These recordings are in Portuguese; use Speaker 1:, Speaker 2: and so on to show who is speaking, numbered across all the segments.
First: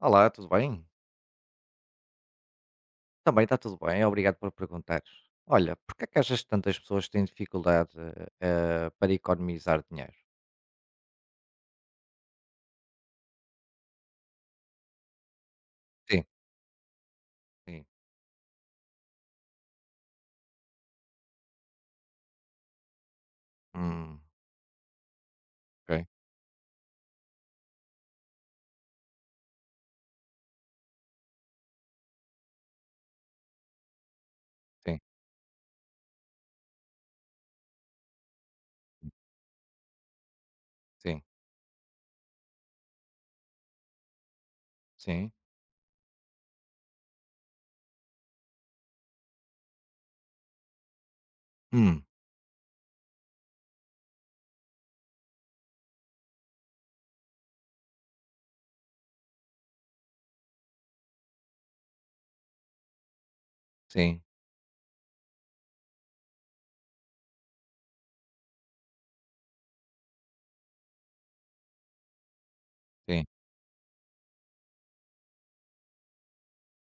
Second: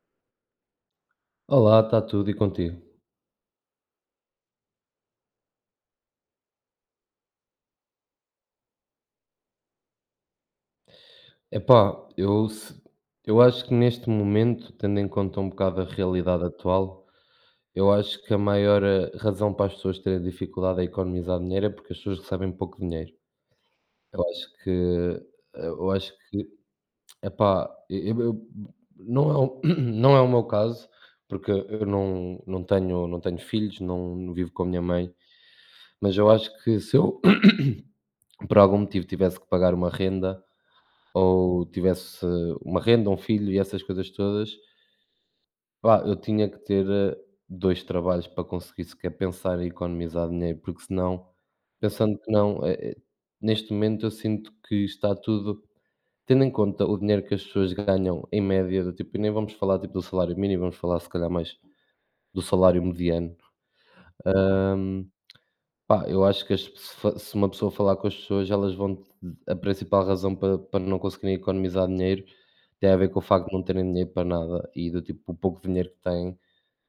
Speaker 1: Olá, tudo bem?
Speaker 2: Olá, está tudo e contigo?
Speaker 1: Também está tudo bem, obrigado por perguntares. Olha, porque é que achas que tantas pessoas têm dificuldade para economizar dinheiro?
Speaker 2: Epá, eu, eu acho que neste momento, tendo em conta um bocado a
Speaker 1: Sim,
Speaker 2: realidade atual,
Speaker 1: sim.
Speaker 2: eu acho que a maior razão para as pessoas terem dificuldade a economizar dinheiro é porque as pessoas recebem pouco dinheiro.
Speaker 1: Hum,
Speaker 2: Eu acho que, eu
Speaker 1: ok,
Speaker 2: acho que, epá, não, não é o meu caso, porque eu não, não tenho filhos, não, não vivo com a minha
Speaker 1: sim,
Speaker 2: mãe, mas eu acho que se eu, por algum motivo, tivesse que pagar uma renda
Speaker 1: sim,
Speaker 2: ou tivesse uma renda, um filho e essas coisas todas,
Speaker 1: sim.
Speaker 2: pá, eu tinha que ter, 2 trabalhos para conseguir sequer pensar em economizar dinheiro, porque senão,
Speaker 1: Hum,
Speaker 2: pensando que não, neste momento eu sinto que está tudo, tendo em conta o dinheiro que as pessoas ganham em média, do tipo, e nem vamos falar tipo do salário mínimo, vamos falar se calhar mais do salário mediano.
Speaker 1: sim,
Speaker 2: Pá, eu acho que as se fa se uma pessoa falar com as pessoas, elas vão, a principal razão para não conseguirem economizar dinheiro tem a ver com o
Speaker 1: sim.
Speaker 2: facto de não terem dinheiro para nada e do tipo, o pouco dinheiro que têm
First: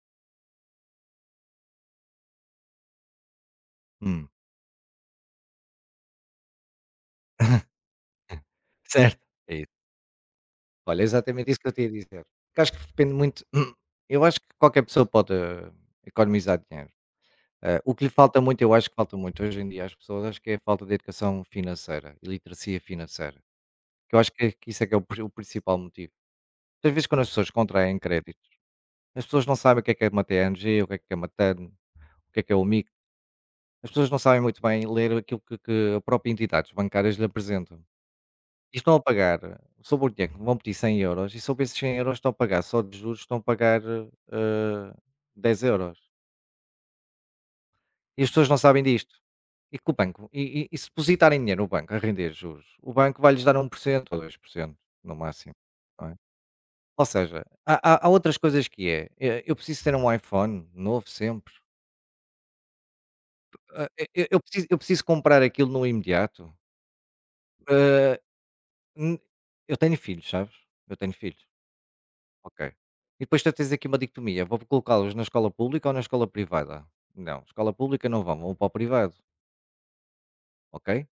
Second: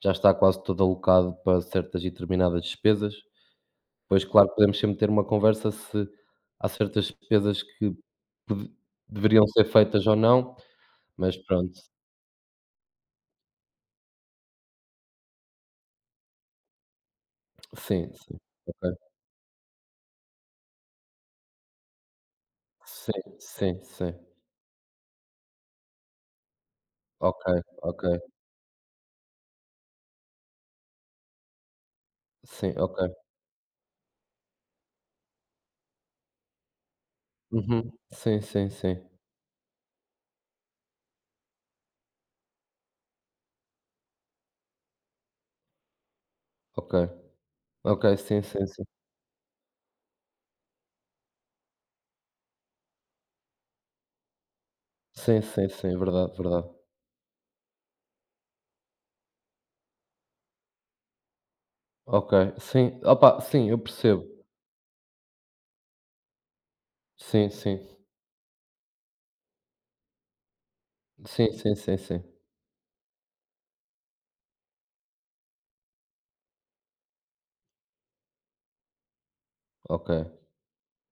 Speaker 2: já está quase todo alocado para certas e determinadas despesas. Pois,
Speaker 1: Hum.
Speaker 2: claro, podemos sempre ter uma conversa se há certas despesas que pode
Speaker 1: Certo?
Speaker 2: deveriam
Speaker 1: É
Speaker 2: ser
Speaker 1: isso.
Speaker 2: feitas ou não,
Speaker 1: Olha, é
Speaker 2: mas
Speaker 1: exatamente isso que eu
Speaker 2: pronto.
Speaker 1: tinha a dizer. Porque acho que depende muito. Eu acho que qualquer pessoa pode economizar dinheiro. O que lhe
Speaker 2: Sim, sim,
Speaker 1: falta muito, eu acho que
Speaker 2: ok.
Speaker 1: falta muito hoje em dia às pessoas, acho que é a falta de educação financeira e literacia
Speaker 2: Sim,
Speaker 1: financeira.
Speaker 2: sim,
Speaker 1: Que
Speaker 2: sim.
Speaker 1: eu acho que isso é que é o principal motivo. Às vezes quando as
Speaker 2: Ok,
Speaker 1: pessoas contraem
Speaker 2: ok.
Speaker 1: créditos, as pessoas não sabem o que é uma TNG, o que é uma TAN, o que é o
Speaker 2: Sim,
Speaker 1: MIC.
Speaker 2: ok.
Speaker 1: As pessoas não sabem muito bem ler aquilo que a própria entidade bancárias lhe apresentam.
Speaker 2: Uhum. Sim, sim,
Speaker 1: E estão a
Speaker 2: sim.
Speaker 1: pagar sobre o dinheiro, que vão pedir 100 euros, e sobre esses €100 estão a pagar só de juros, estão a pagar, 10 euros.
Speaker 2: Ok. Ok,
Speaker 1: E as
Speaker 2: sim,
Speaker 1: pessoas não
Speaker 2: sim,
Speaker 1: sabem
Speaker 2: sim.
Speaker 1: disto. E que o banco, e se depositarem dinheiro no banco a render juros, o banco vai-lhes dar um 1% ou 2% no
Speaker 2: Sim,
Speaker 1: máximo,
Speaker 2: sim, sim,
Speaker 1: não é?
Speaker 2: verdade, verdade.
Speaker 1: Ou seja, há outras coisas que é, eu preciso ter um iPhone novo sempre,
Speaker 2: Ok, sim, opa, sim, eu
Speaker 1: e
Speaker 2: percebo.
Speaker 1: eu preciso, comprar aquilo no imediato,
Speaker 2: Sim, sim.
Speaker 1: ah, hum, eu tenho filhos, sabes? Eu tenho filhos,
Speaker 2: Sim, sim, sim, sim.
Speaker 1: ok. E depois tu tens aqui uma dicotomia, vou colocá-los na escola pública ou na escola privada? Não, escola pública não vão, vão para o privado,
Speaker 2: Ok.
Speaker 1: ok?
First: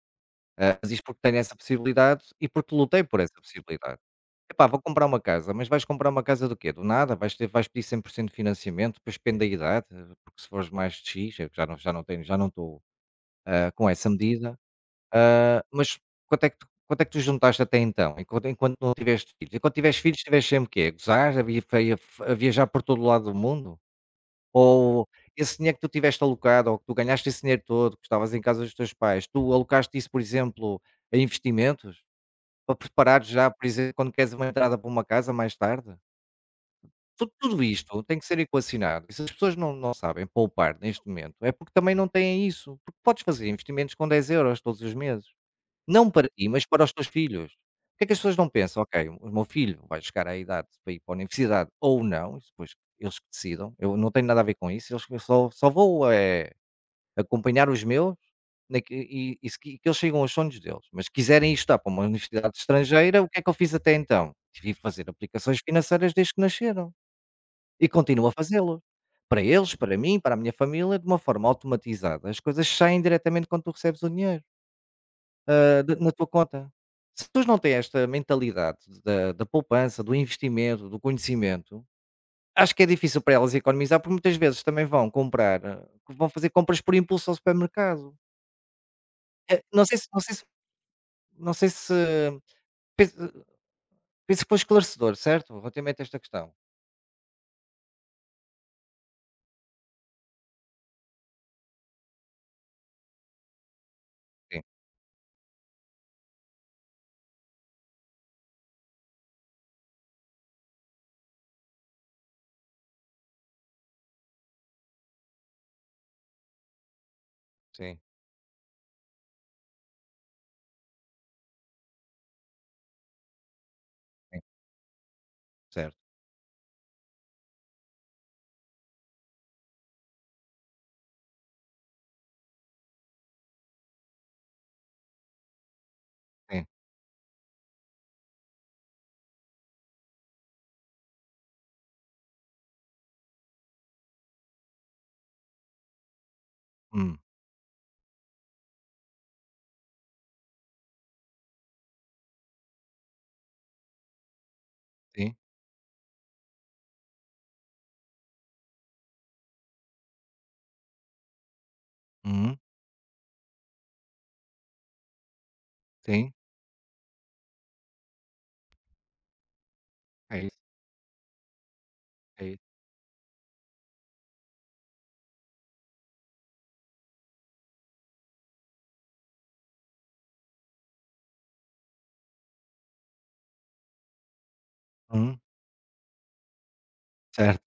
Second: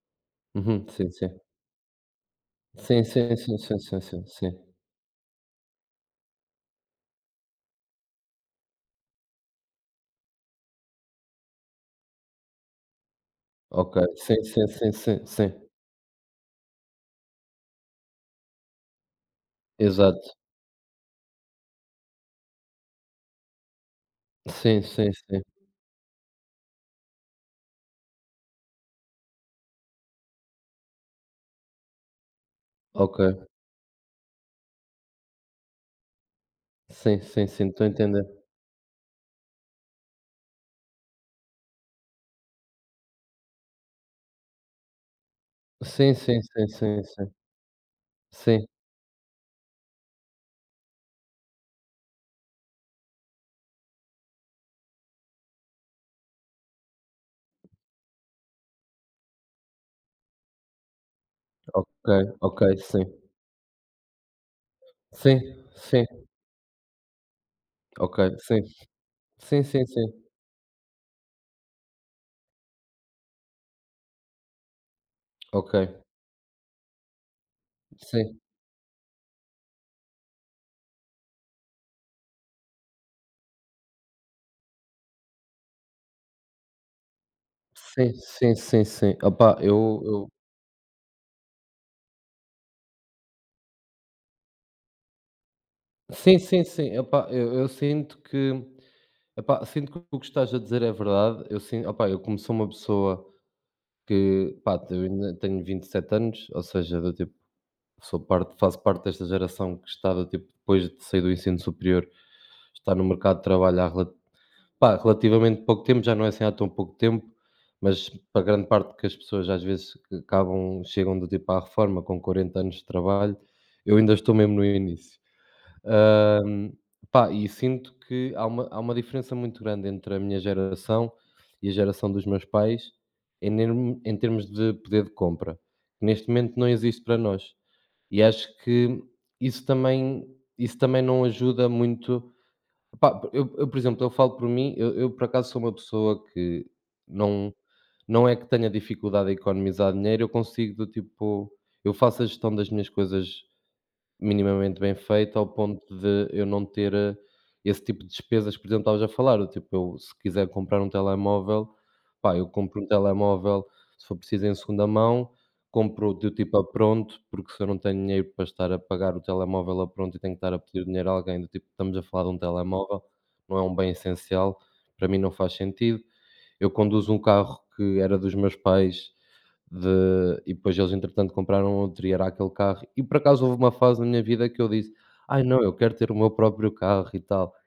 Speaker 1: Ah,
Speaker 2: Uhum,
Speaker 1: mas isto
Speaker 2: sim,
Speaker 1: porque
Speaker 2: sim.
Speaker 1: tenho essa possibilidade e porque
Speaker 2: Sim,
Speaker 1: lutei por essa
Speaker 2: sim, sim, sim,
Speaker 1: possibilidade.
Speaker 2: sim, sim, sim.
Speaker 1: Epá, vou comprar uma casa, mas vais comprar uma casa do quê? Do nada? Vais ter, vais pedir 100% de financiamento, depois depende da idade, porque se fores mais de X, eu já não tenho, já não estou com
Speaker 2: Ok.
Speaker 1: essa
Speaker 2: Sim,
Speaker 1: medida.
Speaker 2: sim, sim, sim, sim.
Speaker 1: Ah, mas quanto é que tu, quanto é que tu juntaste até então? Enquanto, enquanto não tiveste filhos? Enquanto tiveste filhos,
Speaker 2: Exato.
Speaker 1: tiveste sempre o quê? A gozar, a viajar por todo o lado do mundo?
Speaker 2: Sim,
Speaker 1: Ou
Speaker 2: sim, sim.
Speaker 1: esse dinheiro que tu tiveste alocado, ou que tu ganhaste esse dinheiro todo, que estavas em casa dos teus pais, tu alocaste isso, por exemplo, a investimentos? Para
Speaker 2: Ok.
Speaker 1: preparar já, por exemplo, quando queres uma entrada para uma casa mais tarde?
Speaker 2: Sim,
Speaker 1: Tu,
Speaker 2: sim,
Speaker 1: tudo
Speaker 2: sim, estou a
Speaker 1: isto tem
Speaker 2: entender.
Speaker 1: que ser equacionado. E se as pessoas não sabem poupar neste momento, é porque também não têm isso. Porque podes fazer investimentos com 10 euros todos os meses. Não
Speaker 2: Sim,
Speaker 1: para
Speaker 2: sim,
Speaker 1: ti, mas
Speaker 2: sim,
Speaker 1: para os
Speaker 2: sim,
Speaker 1: teus
Speaker 2: sim.
Speaker 1: filhos. O que é que as pessoas não
Speaker 2: Sim,
Speaker 1: pensam? Ok, o meu filho vai chegar à idade para ir para a universidade ou não, isso depois eles que decidam, eu não tenho nada a ver com isso, eles, só vou acompanhar os meus e se que eles chegam aos sonhos deles. Mas se quiserem ir estudar
Speaker 2: ok,
Speaker 1: para uma universidade
Speaker 2: ok, sim.
Speaker 1: estrangeira, o que é que eu fiz até então? Tive de fazer
Speaker 2: Sim,
Speaker 1: aplicações
Speaker 2: sim,
Speaker 1: financeiras desde que nasceram e
Speaker 2: ok,
Speaker 1: continuo a
Speaker 2: sim.
Speaker 1: fazê-lo. Para
Speaker 2: Sim,
Speaker 1: eles,
Speaker 2: sim,
Speaker 1: para
Speaker 2: sim.
Speaker 1: mim, para a minha família, de uma forma automatizada. As coisas saem diretamente quando tu recebes o dinheiro
Speaker 2: Ok.
Speaker 1: ah, da na tua conta. Se as pessoas não têm esta
Speaker 2: Sim.
Speaker 1: mentalidade da poupança, do investimento, do conhecimento, acho que é difícil para elas economizar, porque muitas vezes também vão comprar, vão fazer compras por impulso ao
Speaker 2: Sim,
Speaker 1: supermercado.
Speaker 2: sim, sim, sim. Opa,
Speaker 1: Eh, não sei se não
Speaker 2: eu
Speaker 1: sei se não sei se penso Penso que foi esclarecedor, certo? Relativamente a esta
Speaker 2: sim,
Speaker 1: questão.
Speaker 2: sim, sim. Opá, eu sinto que, epá, sinto que o que estás a dizer é verdade. Eu sin opá, eu como sou uma pessoa que,
Speaker 1: Sim,
Speaker 2: pá, eu ainda tenho 27 anos, ou seja, do tipo, sou parte faço parte desta geração que está do tipo, depois de sair do ensino superior, está no mercado de trabalho há rela pá, relativamente pouco tempo, já não é assim há tão pouco tempo,
Speaker 1: sim,
Speaker 2: mas para grande parte que as pessoas às vezes que acabam chegam do tipo à reforma com 40 anos de trabalho, eu ainda estou
Speaker 1: sim,
Speaker 2: mesmo no início.
Speaker 1: certo,
Speaker 2: Hã, pá, e sinto que há uma diferença muito grande entre a minha geração e a geração dos meus pais em nermo em termos de poder de compra, que neste momento
Speaker 1: sim,
Speaker 2: não existe para nós. E acho que isso também isso também não ajuda muito. Pá, por exemplo, eu falo por mim, eu por acaso sou uma pessoa que
Speaker 1: hum,
Speaker 2: não não é que tenha dificuldade a economizar dinheiro, eu consigo do tipo, eu faço a gestão das minhas coisas minimamente bem
Speaker 1: sim,
Speaker 2: feito ao ponto de eu não ter, esse tipo de despesas, por exemplo, estavas a falar, do tipo, eu se quiser comprar um telemóvel, pá, eu
Speaker 1: uhum,
Speaker 2: compro um telemóvel, se for preciso em segunda mão, compro do
Speaker 1: sim,
Speaker 2: tipo a pronto, porque se eu não tenho dinheiro para estar a pagar o telemóvel a pronto e tenho que
Speaker 1: é
Speaker 2: estar
Speaker 1: isso,
Speaker 2: a pedir dinheiro a alguém, do tipo, estamos a falar de um
Speaker 1: é isso,
Speaker 2: telemóvel, não é um bem essencial, para mim não faz sentido. Eu conduzo um carro que era dos meus pais, de e depois eles entretanto compraram outro e era aquele carro. E por acaso houve uma fase na minha vida que eu disse:
Speaker 1: uhum,
Speaker 2: "Ai não, eu quero ter o meu próprio carro e tal".
Speaker 1: certo,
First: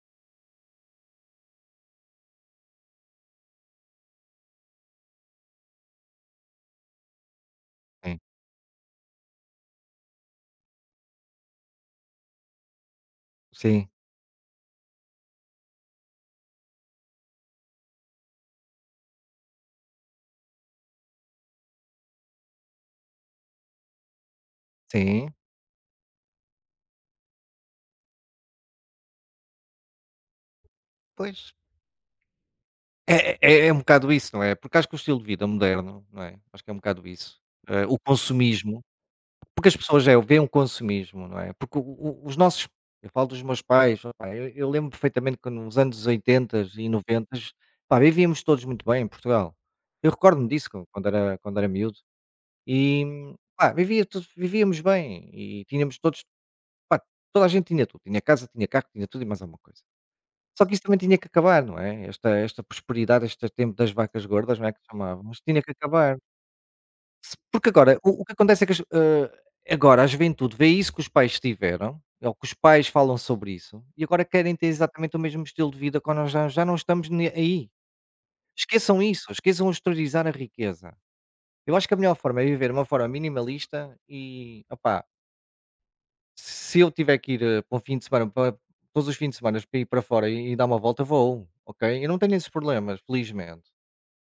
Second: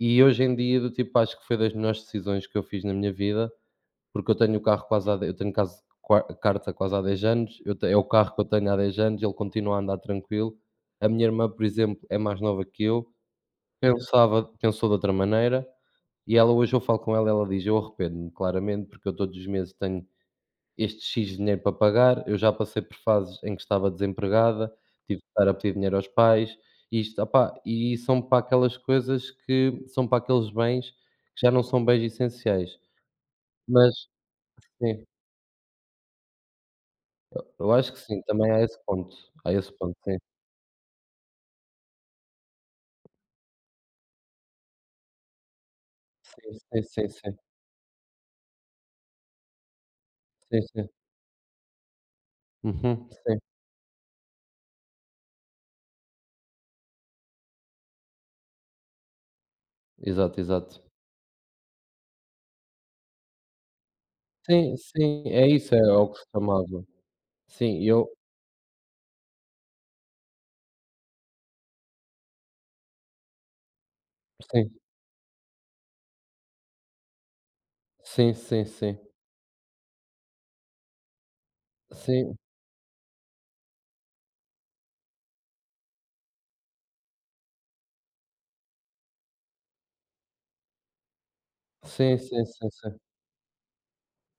Speaker 2: E hoje em dia, do tipo, acho que foi das melhores decisões que eu fiz na minha vida, porque eu tenho o carro quase há de eu tenho quase qua carta quase há 10 anos, eu te é o
Speaker 1: sim,
Speaker 2: carro que eu tenho há 10 anos, ele continua a andar tranquilo. A minha irmã, por exemplo, é mais nova que eu,
Speaker 1: sim,
Speaker 2: pensava pensou de outra maneira, e ela hoje eu falo com ela, ela diz: "Eu arrependo-me claramente, porque eu todos os meses tenho este X dinheiro para pagar, eu já passei por fases em que estava desempregada, tive que
Speaker 1: sim,
Speaker 2: estar a pedir dinheiro aos pais, e isto, opá, e são para aquelas coisas, que são para aqueles bens que já
Speaker 1: pois.
Speaker 2: não são bens essenciais".
Speaker 1: É um
Speaker 2: Mas
Speaker 1: bocado isso, não é? Porque acho que o
Speaker 2: sim,
Speaker 1: estilo de vida moderno, não é? Acho que é um bocado isso.
Speaker 2: eu acho
Speaker 1: O
Speaker 2: que sim, também
Speaker 1: consumismo,
Speaker 2: há
Speaker 1: porque
Speaker 2: esse
Speaker 1: as
Speaker 2: ponto,
Speaker 1: pessoas
Speaker 2: sim.
Speaker 1: já veem o consumismo, não é? Porque o os nossos, eu falo dos meus pais, opá, eu lembro perfeitamente que nos anos
Speaker 2: Sim,
Speaker 1: oitenta
Speaker 2: sim,
Speaker 1: e
Speaker 2: sim,
Speaker 1: noventa
Speaker 2: sim,
Speaker 1: pá, vivíamos todos muito bem em Portugal. Eu recordo-me
Speaker 2: sim,
Speaker 1: disso
Speaker 2: sim.
Speaker 1: quando era, quando era miúdo e,
Speaker 2: Uhum, sim.
Speaker 1: pá, vivia tudo vivíamos bem e tínhamos todos, pá, toda a gente tinha tudo, tinha casa, tinha carro, tinha tudo e mais alguma coisa.
Speaker 2: Exato,
Speaker 1: Só que isso
Speaker 2: exato.
Speaker 1: também tinha que acabar, não é? Esta prosperidade, este tempo das vacas gordas, não é,
Speaker 2: Sim,
Speaker 1: que chamavam,
Speaker 2: sim,
Speaker 1: mas
Speaker 2: é
Speaker 1: tinha que
Speaker 2: isso, é o
Speaker 1: acabar.
Speaker 2: que se chamava.
Speaker 1: Se porque
Speaker 2: Sim,
Speaker 1: agora
Speaker 2: eu
Speaker 1: o que acontece é que as, agora a juventude vê isso que os pais tiveram, ou que os pais falam sobre isso, e agora querem ter
Speaker 2: sim,
Speaker 1: exatamente o mesmo estilo de vida quando nós já não estamos ne aí.
Speaker 2: sim, sim, sim.
Speaker 1: Esqueçam isso, esqueçam o exteriorizar a riqueza. Eu acho que a melhor
Speaker 2: Sim,
Speaker 1: forma é viver uma forma minimalista e, opá, se eu tiver que ir, eh, para um fim de semana para todos os fins de semana, para ir para fora e dar uma volta, vou, ok? Eu não
Speaker 2: sim,
Speaker 1: tenho
Speaker 2: sim,
Speaker 1: esses
Speaker 2: sim,
Speaker 1: problemas,
Speaker 2: sim.
Speaker 1: felizmente.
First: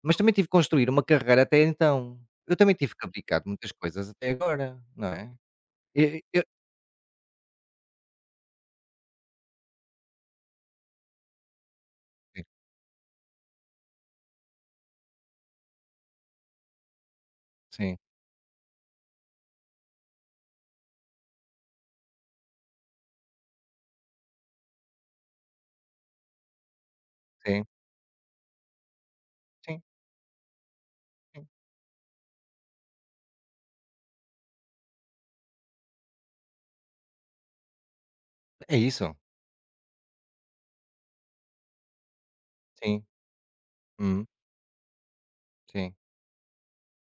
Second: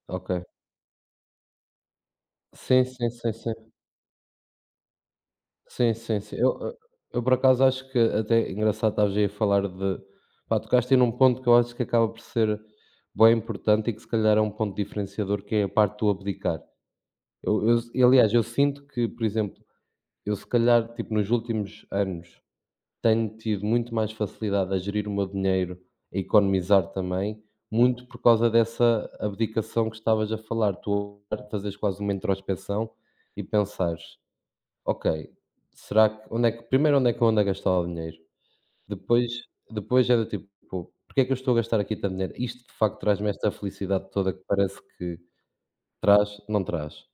Speaker 1: Mas
Speaker 2: Ok.
Speaker 1: também tive que construir uma carreira até então. Eu também
Speaker 2: Sim,
Speaker 1: tive que
Speaker 2: sim, sim,
Speaker 1: abdicar de
Speaker 2: sim.
Speaker 1: muitas coisas até agora, não é?
Speaker 2: Sim, sim,
Speaker 1: E
Speaker 2: sim.
Speaker 1: eu,
Speaker 2: Eu, eu por acaso acho que até é engraçado estares aí a falar de, pá, tocaste aí num ponto que eu acho que acaba por
Speaker 1: sim,
Speaker 2: ser bem importante e que se calhar é um ponto diferenciador, que é a parte do abdicar.
Speaker 1: sim,
Speaker 2: Aliás, eu sinto que, por exemplo, eu se calhar, tipo, nos últimos anos tenho tido muito mais facilidade a gerir o meu dinheiro, a economizar também,
Speaker 1: sim,
Speaker 2: muito por causa dessa
Speaker 1: sim,
Speaker 2: abdicação que estavas a falar. Tu fazeres quase uma introspeção e pensares: ok, será que onde é que, primeiro onde é que eu ando a gastar o dinheiro?
Speaker 1: é isso.
Speaker 2: Depois, é do tipo: pô, "Porque é que eu estou a gastar aqui tanto dinheiro? Isto de facto
Speaker 1: Sim,
Speaker 2: traz-me esta felicidade
Speaker 1: uhum,
Speaker 2: toda que parece que
Speaker 1: sim,
Speaker 2: traz".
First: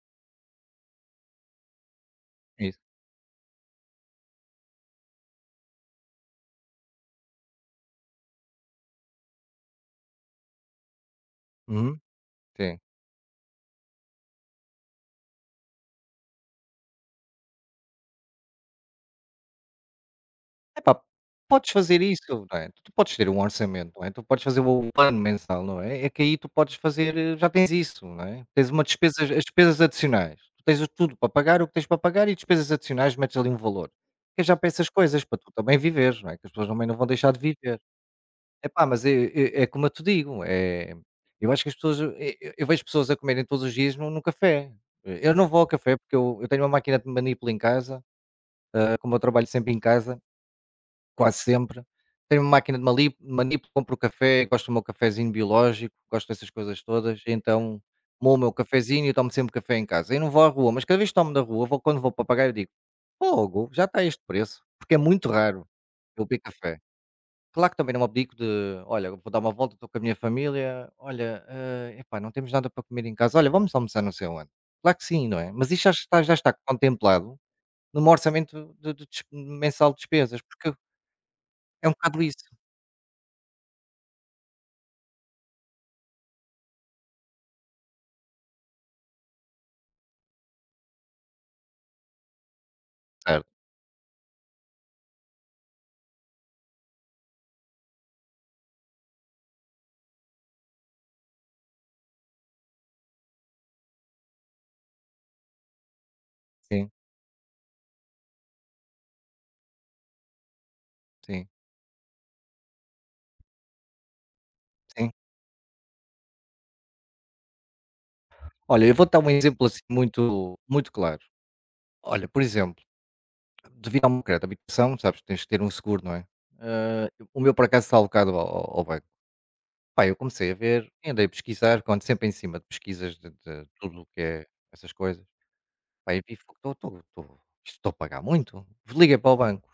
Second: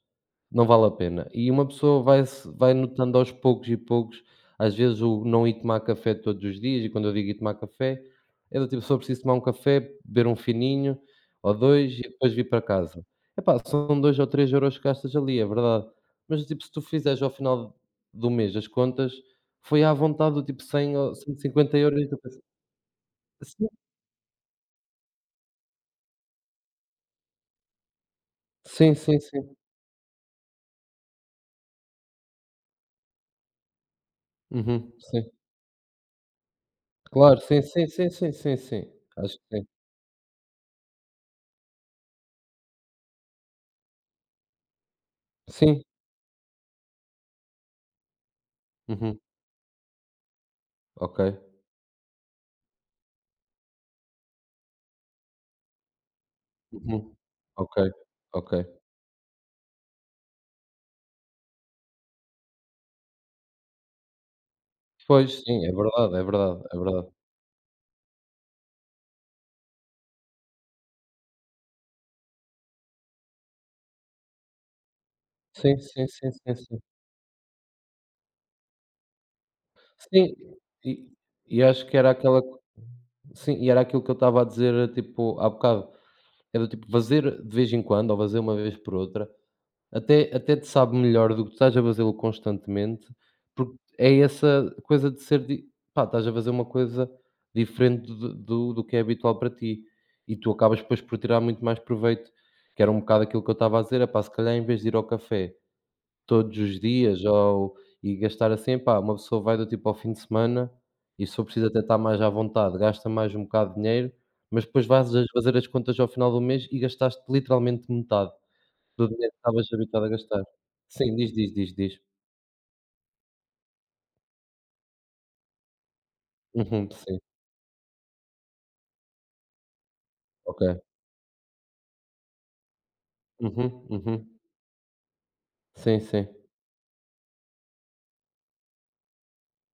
Speaker 2: Não vale a pena. E uma pessoa
Speaker 1: é
Speaker 2: vai
Speaker 1: isso.
Speaker 2: notando aos poucos e poucos, às vezes o não ir tomar café todos os dias, e quando eu digo ir tomar café, é do tipo, se preciso tomar um café, beber um fininho ou dois
Speaker 1: Uhum,
Speaker 2: e depois vir para
Speaker 1: sim.
Speaker 2: casa. Epá, são 2 ou 3 € que gastas ali, é verdade. Mas tipo, se tu fizeres ao final do mês as contas, foi à vontade do tipo 100
Speaker 1: Epá,
Speaker 2: ou
Speaker 1: podes
Speaker 2: 150 €
Speaker 1: fazer
Speaker 2: e 50 euros. E tu pensas,
Speaker 1: isso, não é? Tu podes ter um orçamento, não é? Tu podes fazer o plano mensal, não é? É que aí tu podes fazer, já tens isso, não é? Tens uma
Speaker 2: sim, sim,
Speaker 1: despesas as
Speaker 2: sim, sim.
Speaker 1: despesas adicionais. Tu tens o tudo para pagar, o que tens para pagar, e despesas adicionais metes ali um valor. Que é já para essas
Speaker 2: Uhum,
Speaker 1: coisas,
Speaker 2: sim.
Speaker 1: para tu também viveres, não é? Que as pessoas também não vão deixar de
Speaker 2: Claro, sim,
Speaker 1: viver.
Speaker 2: sim, sim, sim, sim, sim.
Speaker 1: Epá, mas é,
Speaker 2: Acho que
Speaker 1: é,
Speaker 2: sim.
Speaker 1: É como eu te digo, é, eu acho que as pessoas, eu vejo pessoas a comerem todos os dias num, num café. Eu não vou ao
Speaker 2: Sim.
Speaker 1: café porque eu tenho uma máquina de manipulo em casa, como eu
Speaker 2: Uhum,
Speaker 1: trabalho sempre em casa.
Speaker 2: ok.
Speaker 1: Quase sempre. Tenho uma máquina de mali manipo, compro o café, gosto do meu cafezinho biológico, gosto dessas coisas
Speaker 2: Uhum.
Speaker 1: todas,
Speaker 2: Ok,
Speaker 1: então moa o
Speaker 2: ok.
Speaker 1: meu cafezinho e tomo sempre café em casa. E não vou à rua, mas cada vez que tomo da rua, vou quando vou para pagar eu digo: "Fogo, já está este preço", porque é muito
Speaker 2: Pois, sim,
Speaker 1: raro
Speaker 2: é verdade, é
Speaker 1: eu beber
Speaker 2: verdade, é
Speaker 1: café.
Speaker 2: verdade.
Speaker 1: Claro que também não abdico de: "Olha, vou dar uma volta, estou com a minha família, olha, ah, epá, não temos nada para comer em casa, olha, vamos almoçar não sei aonde". Claro que sim, não é? Mas
Speaker 2: Sim,
Speaker 1: isto
Speaker 2: sim, sim,
Speaker 1: já está
Speaker 2: sim, sim.
Speaker 1: contemplado no meu orçamento de des mensal de
Speaker 2: Sim,
Speaker 1: despesas, porque
Speaker 2: e acho
Speaker 1: é um
Speaker 2: que era
Speaker 1: bocado
Speaker 2: aquela
Speaker 1: isso.
Speaker 2: co, sim, e era aquilo que eu estava a dizer, tipo, há bocado, era do tipo fazer de vez em quando ou fazer uma vez por outra, até, até te sabe melhor do que tu estás a fazê-lo constantemente, porque é essa coisa de ser di, pá, estás a fazer uma coisa diferente do que é habitual para ti, e tu acabas depois por tirar muito mais proveito, que era um bocado aquilo que eu estava a dizer, epá, se calhar em vez de ir ao café todos os
Speaker 1: Sim,
Speaker 2: dias ou e gastar assim, epá, uma pessoa vai do tipo ao fim de semana, e se for
Speaker 1: sim,
Speaker 2: preciso até estar mais à vontade, gasta mais um bocado de dinheiro, mas depois vais
Speaker 1: sim.
Speaker 2: a fazer as contas ao final do mês e gastaste literalmente metade.
Speaker 1: Olha, eu vou
Speaker 2: Do
Speaker 1: dar um
Speaker 2: dinheiro que
Speaker 1: exemplo
Speaker 2: estavas
Speaker 1: assim
Speaker 2: habituado a gastar.
Speaker 1: muito, muito
Speaker 2: Sim,
Speaker 1: claro.
Speaker 2: diz, diz, diz, diz.
Speaker 1: Olha, por exemplo, devido ao meu crédito de habitação, sabes, tens de ter um seguro, não é?
Speaker 2: Uhum,
Speaker 1: Ah,
Speaker 2: sim,
Speaker 1: o meu, por acaso, está alocado ao ao banco. Pá, eu comecei a
Speaker 2: ok.
Speaker 1: ver, andei a pesquisar, quando sempre em cima de pesquisas de
Speaker 2: Uhum,
Speaker 1: tudo o que
Speaker 2: uhum.
Speaker 1: é essas coisas.
Speaker 2: Sim,
Speaker 1: Pá, e
Speaker 2: sim.
Speaker 1: vi, estou a pagar muito. Liguei para o banco.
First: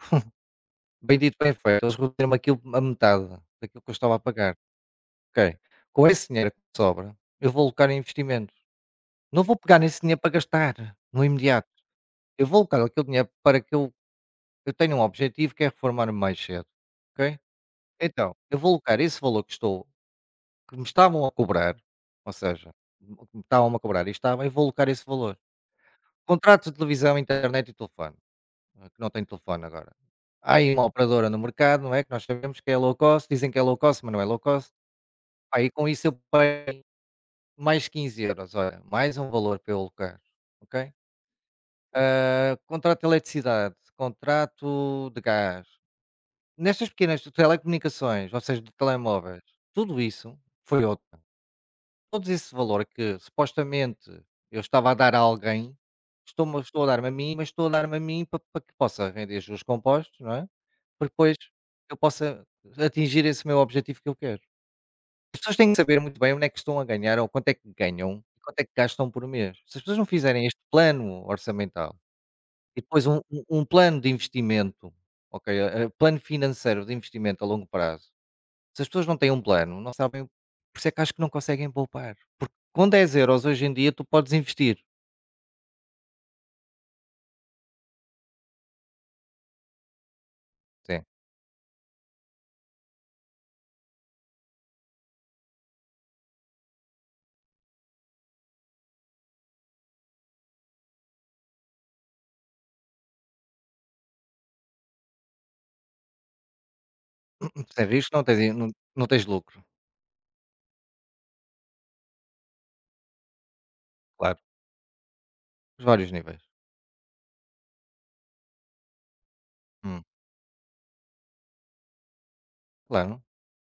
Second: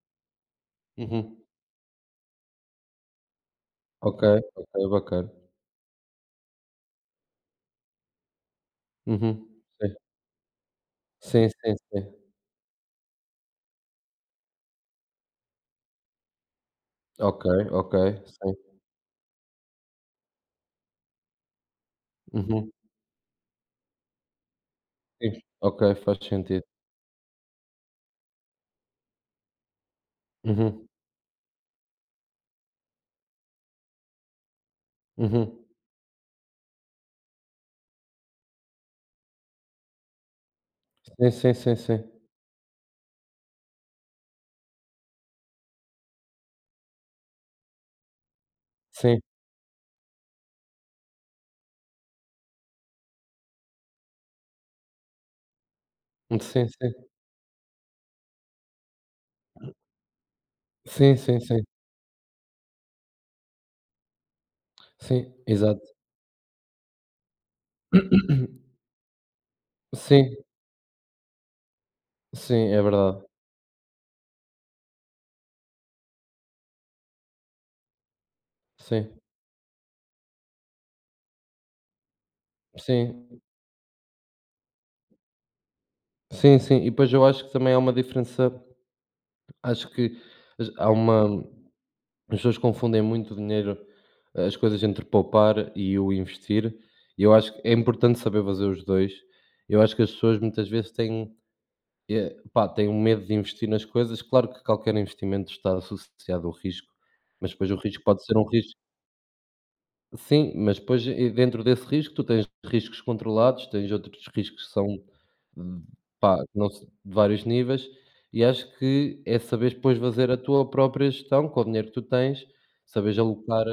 Speaker 1: Bendito
Speaker 2: Uhum.
Speaker 1: bem feito, eles reduziram-me aquilo a metade daquilo que eu estava a
Speaker 2: Ok,
Speaker 1: pagar.
Speaker 2: ok, bacana.
Speaker 1: Ok. Com esse dinheiro que sobra, eu vou alocar em investimento. Não vou
Speaker 2: Uhum.
Speaker 1: pegar
Speaker 2: Sim.
Speaker 1: nesse dinheiro para gastar no
Speaker 2: Sim,
Speaker 1: imediato.
Speaker 2: sim, sim.
Speaker 1: Eu vou alocar aquele dinheiro para que eu tenho um objetivo que é reformar-me mais cedo, ok?
Speaker 2: Ok, ok,
Speaker 1: Então,
Speaker 2: sim.
Speaker 1: eu vou alocar esse valor que estou que me estavam a cobrar, ou
Speaker 2: Uhum.
Speaker 1: seja, o que me estavam a cobrar eu vou alocar esse valor.
Speaker 2: Sim. Ok, faz sentido.
Speaker 1: Contratos de televisão, internet e telefone, que não tem telefone agora. Há aí uma
Speaker 2: Uhum,
Speaker 1: operadora no mercado, não é, que nós sabemos que é low cost, dizem que é low cost, mas não é low cost.
Speaker 2: uhum.
Speaker 1: Aí com isso eu paguei mais 15 euros, olha, mais um valor para eu alocar, ok?
Speaker 2: Sim, sim, sim, sim.
Speaker 1: Ah, contrato de eletricidade, contrato de gás, nestas pequenas telecomunicações, ou seja, de
Speaker 2: Sim,
Speaker 1: telemóveis, tudo isso foi OTAN. Todo esse valor que supostamente eu estava a dar a alguém,
Speaker 2: sim,
Speaker 1: estou a
Speaker 2: sim.
Speaker 1: dar-me a mim, mas estou a dar-me a mim para, para que possa render juros compostos, não é? Para
Speaker 2: Sim,
Speaker 1: depois
Speaker 2: sim, sim.
Speaker 1: eu possa atingir esse meu objetivo que eu quero.
Speaker 2: Sim,
Speaker 1: As pessoas têm que
Speaker 2: exato.
Speaker 1: saber muito bem onde é que estão a ganhar, ou quanto é que ganham e quanto é que gastam por mês. Se as pessoas não
Speaker 2: Sim,
Speaker 1: fizerem este plano orçamental,
Speaker 2: sim,
Speaker 1: e
Speaker 2: é
Speaker 1: depois
Speaker 2: verdade.
Speaker 1: um plano de investimento, ok, plano financeiro de investimento a longo prazo. Se as pessoas
Speaker 2: Sim,
Speaker 1: não têm um plano, não sabem, por isso é que acho que não conseguem poupar. Com dez
Speaker 2: sim,
Speaker 1: euros hoje em dia tu podes investir,
Speaker 2: sim, sim. E depois eu acho que também há uma diferença, acho que as há
Speaker 1: sim.
Speaker 2: uma, as pessoas confundem muito o dinheiro, as coisas entre poupar e o investir, e eu acho que é importante saber fazer os dois. Eu acho que as pessoas muitas vezes têm, pá, têm um medo de investir nas coisas. Claro que qualquer investimento está associado ao risco, mas depois o
Speaker 1: Sem
Speaker 2: risco
Speaker 1: risco não
Speaker 2: pode ser um
Speaker 1: tens não
Speaker 2: risco.
Speaker 1: não tens lucro,
Speaker 2: Sim, mas depois, e dentro desse risco tu tens riscos controlados, tens outros
Speaker 1: claro,
Speaker 2: riscos que são, hum,
Speaker 1: os vários níveis.
Speaker 2: pá, não se de vários níveis, e acho que é saberes depois
Speaker 1: Hum,
Speaker 2: fazer a tua própria gestão com o dinheiro que tu tens, saberes
Speaker 1: claro,
Speaker 2: alocar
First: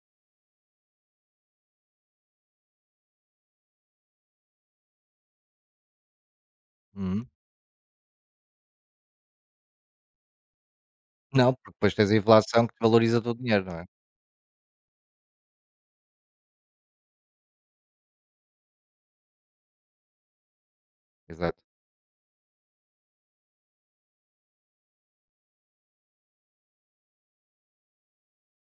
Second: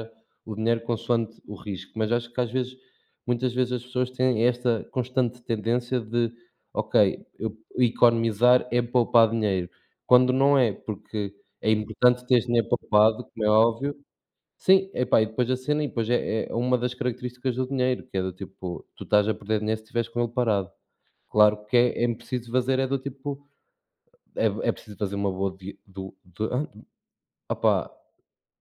Speaker 2: o dinheiro consoante o risco. Mas acho que às vezes, muitas vezes, as pessoas têm esta constante tendência de: "Ok,
Speaker 1: uhum.
Speaker 2: eu economizar é poupar dinheiro", quando não é, porque
Speaker 1: Não, porque
Speaker 2: é
Speaker 1: depois tens a
Speaker 2: importante ter
Speaker 1: inflação
Speaker 2: dinheiro
Speaker 1: que valoriza
Speaker 2: poupado,
Speaker 1: o
Speaker 2: como é
Speaker 1: dinheiro, não é?
Speaker 2: óbvio. Sim, epá, e depois a cena, e depois é, é uma das características do dinheiro, que é do tipo, tu estás a perder dinheiro se estiveres com ele parado.
Speaker 1: Exato,
Speaker 2: Claro que é, é preciso fazer, é do tipo, é, é preciso fazer uma boa. Do, opá,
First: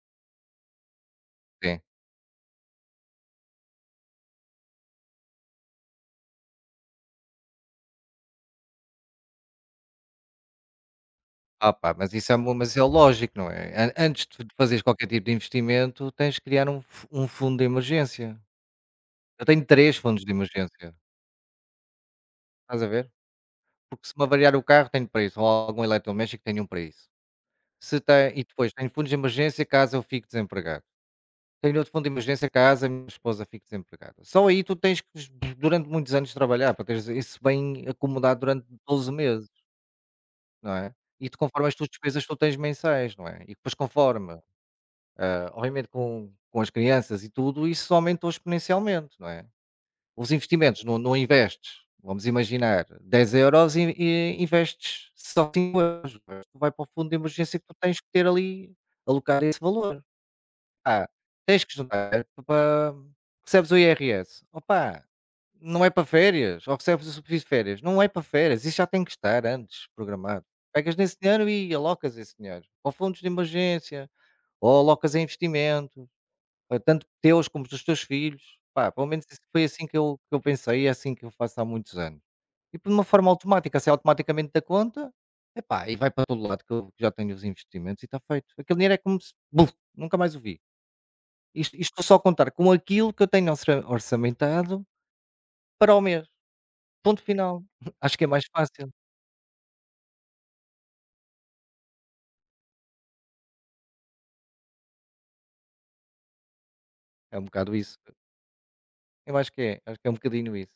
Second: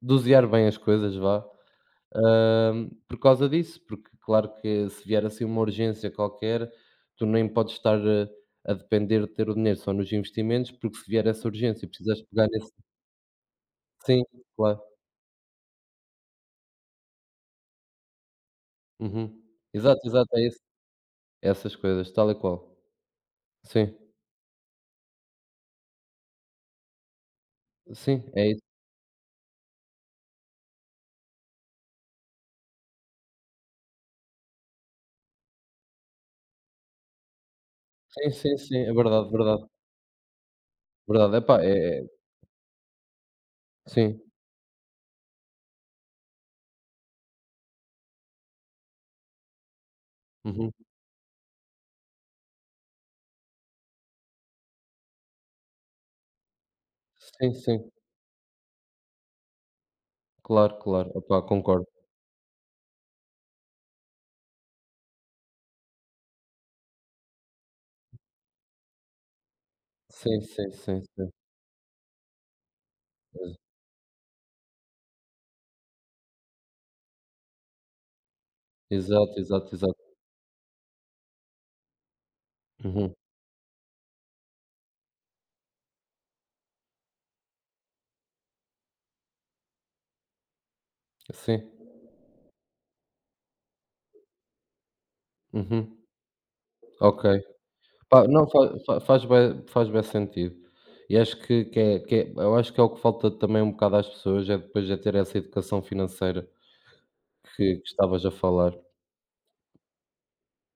Speaker 2: dosear bem as coisas, vá,
Speaker 1: sim.
Speaker 2: por causa disso, porque claro que se vier assim uma urgência qualquer, tu nem podes estar, a depender de ter o dinheiro só nos investimentos, porque se vier essa
Speaker 1: Ah,
Speaker 2: urgência e
Speaker 1: pá, mas
Speaker 2: precisas
Speaker 1: isso é
Speaker 2: pegar
Speaker 1: mu
Speaker 2: nesse.
Speaker 1: mas é lógico, não é? A antes
Speaker 2: Sim,
Speaker 1: de fazeres
Speaker 2: claro.
Speaker 1: qualquer tipo de investimento, tens de criar um fu um fundo de emergência.
Speaker 2: Uhum.
Speaker 1: Eu tenho 3
Speaker 2: Exato,
Speaker 1: fundos
Speaker 2: exato,
Speaker 1: de
Speaker 2: é isso.
Speaker 1: emergência.
Speaker 2: É essas coisas, tal e qual.
Speaker 1: Estás a ver?
Speaker 2: Sim.
Speaker 1: Porque se me avariar o carro tenho para isso, ou algum eletrodoméstico tenho um para isso. Se
Speaker 2: Sim,
Speaker 1: tem e
Speaker 2: é isso.
Speaker 1: Depois tenho fundo de emergência caso eu fique desempregado. Tenho outro fundo de emergência caso a minha esposa fique desempregada. Só aí tu tens que durante muitos anos trabalhar para teres isso bem
Speaker 2: Sim,
Speaker 1: acomodado
Speaker 2: sim,
Speaker 1: durante
Speaker 2: sim, é
Speaker 1: 12
Speaker 2: verdade,
Speaker 1: meses,
Speaker 2: verdade,
Speaker 1: não é? E tu
Speaker 2: verdade. Epá,
Speaker 1: conforme as tuas
Speaker 2: é é
Speaker 1: despesas tu tens mensais, não é? E depois
Speaker 2: sim,
Speaker 1: conforme, ah, obviamente com as crianças e tudo, isso aumentou exponencialmente, não é? Os
Speaker 2: uhum.
Speaker 1: investimentos, não investes, vamos imaginar, 10 euros e investes só 5€. O resto vai para o fundo de
Speaker 2: Sim,
Speaker 1: emergência que tu
Speaker 2: sim,
Speaker 1: tens que ter ali, alocar esse valor.
Speaker 2: claro,
Speaker 1: Ah,
Speaker 2: claro. Epá,
Speaker 1: tens que
Speaker 2: concordo.
Speaker 1: juntar para. Recebes o IRS. Opa, não é para férias. Ou recebes o subsídio de férias. Não é para férias. Isso já tem que estar antes
Speaker 2: Sim,
Speaker 1: programado.
Speaker 2: sim,
Speaker 1: Pegas
Speaker 2: sim,
Speaker 1: nesse
Speaker 2: sim.
Speaker 1: dinheiro e alocas esse dinheiro. Ou fundos de
Speaker 2: Ex
Speaker 1: emergência, ou alocas em investimento, tanto teus como dos teus filhos. Pá, pelo menos
Speaker 2: exato,
Speaker 1: isso foi
Speaker 2: exato,
Speaker 1: assim que
Speaker 2: exato.
Speaker 1: eu pensei e é assim que eu faço há muitos anos. E de uma
Speaker 2: Uhum.
Speaker 1: forma automática, sai automaticamente da conta, epá, e vai para todo lado que eu já tenho os investimentos, e está feito. Aquele dinheiro é como se buf, nunca mais o vi.
Speaker 2: Sim,
Speaker 1: Isto isto Vou só contar com aquilo que eu tenho orçamentado para
Speaker 2: uhum.
Speaker 1: o mês, ponto
Speaker 2: Ok.
Speaker 1: final. Acho que é
Speaker 2: Pá,
Speaker 1: mais
Speaker 2: não, fa
Speaker 1: fácil,
Speaker 2: fa faz bué, faz bem sentido. E acho que que é, eu acho que é o que falta também um bocado às pessoas, é depois de ter essa educação financeira
Speaker 1: é um bocado
Speaker 2: que
Speaker 1: isso.
Speaker 2: estavas a falar.
Speaker 1: Eu acho que é um bocadinho isso.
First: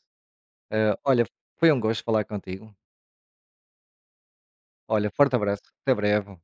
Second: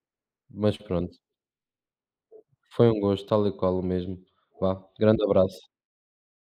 Speaker 2: Mas pronto,
Speaker 1: Olha, foi um gosto falar contigo.
Speaker 2: foi um gosto, tal e qual o mesmo. Vá,
Speaker 1: Olha,
Speaker 2: grande
Speaker 1: forte
Speaker 2: abraço.
Speaker 1: abraço, até breve.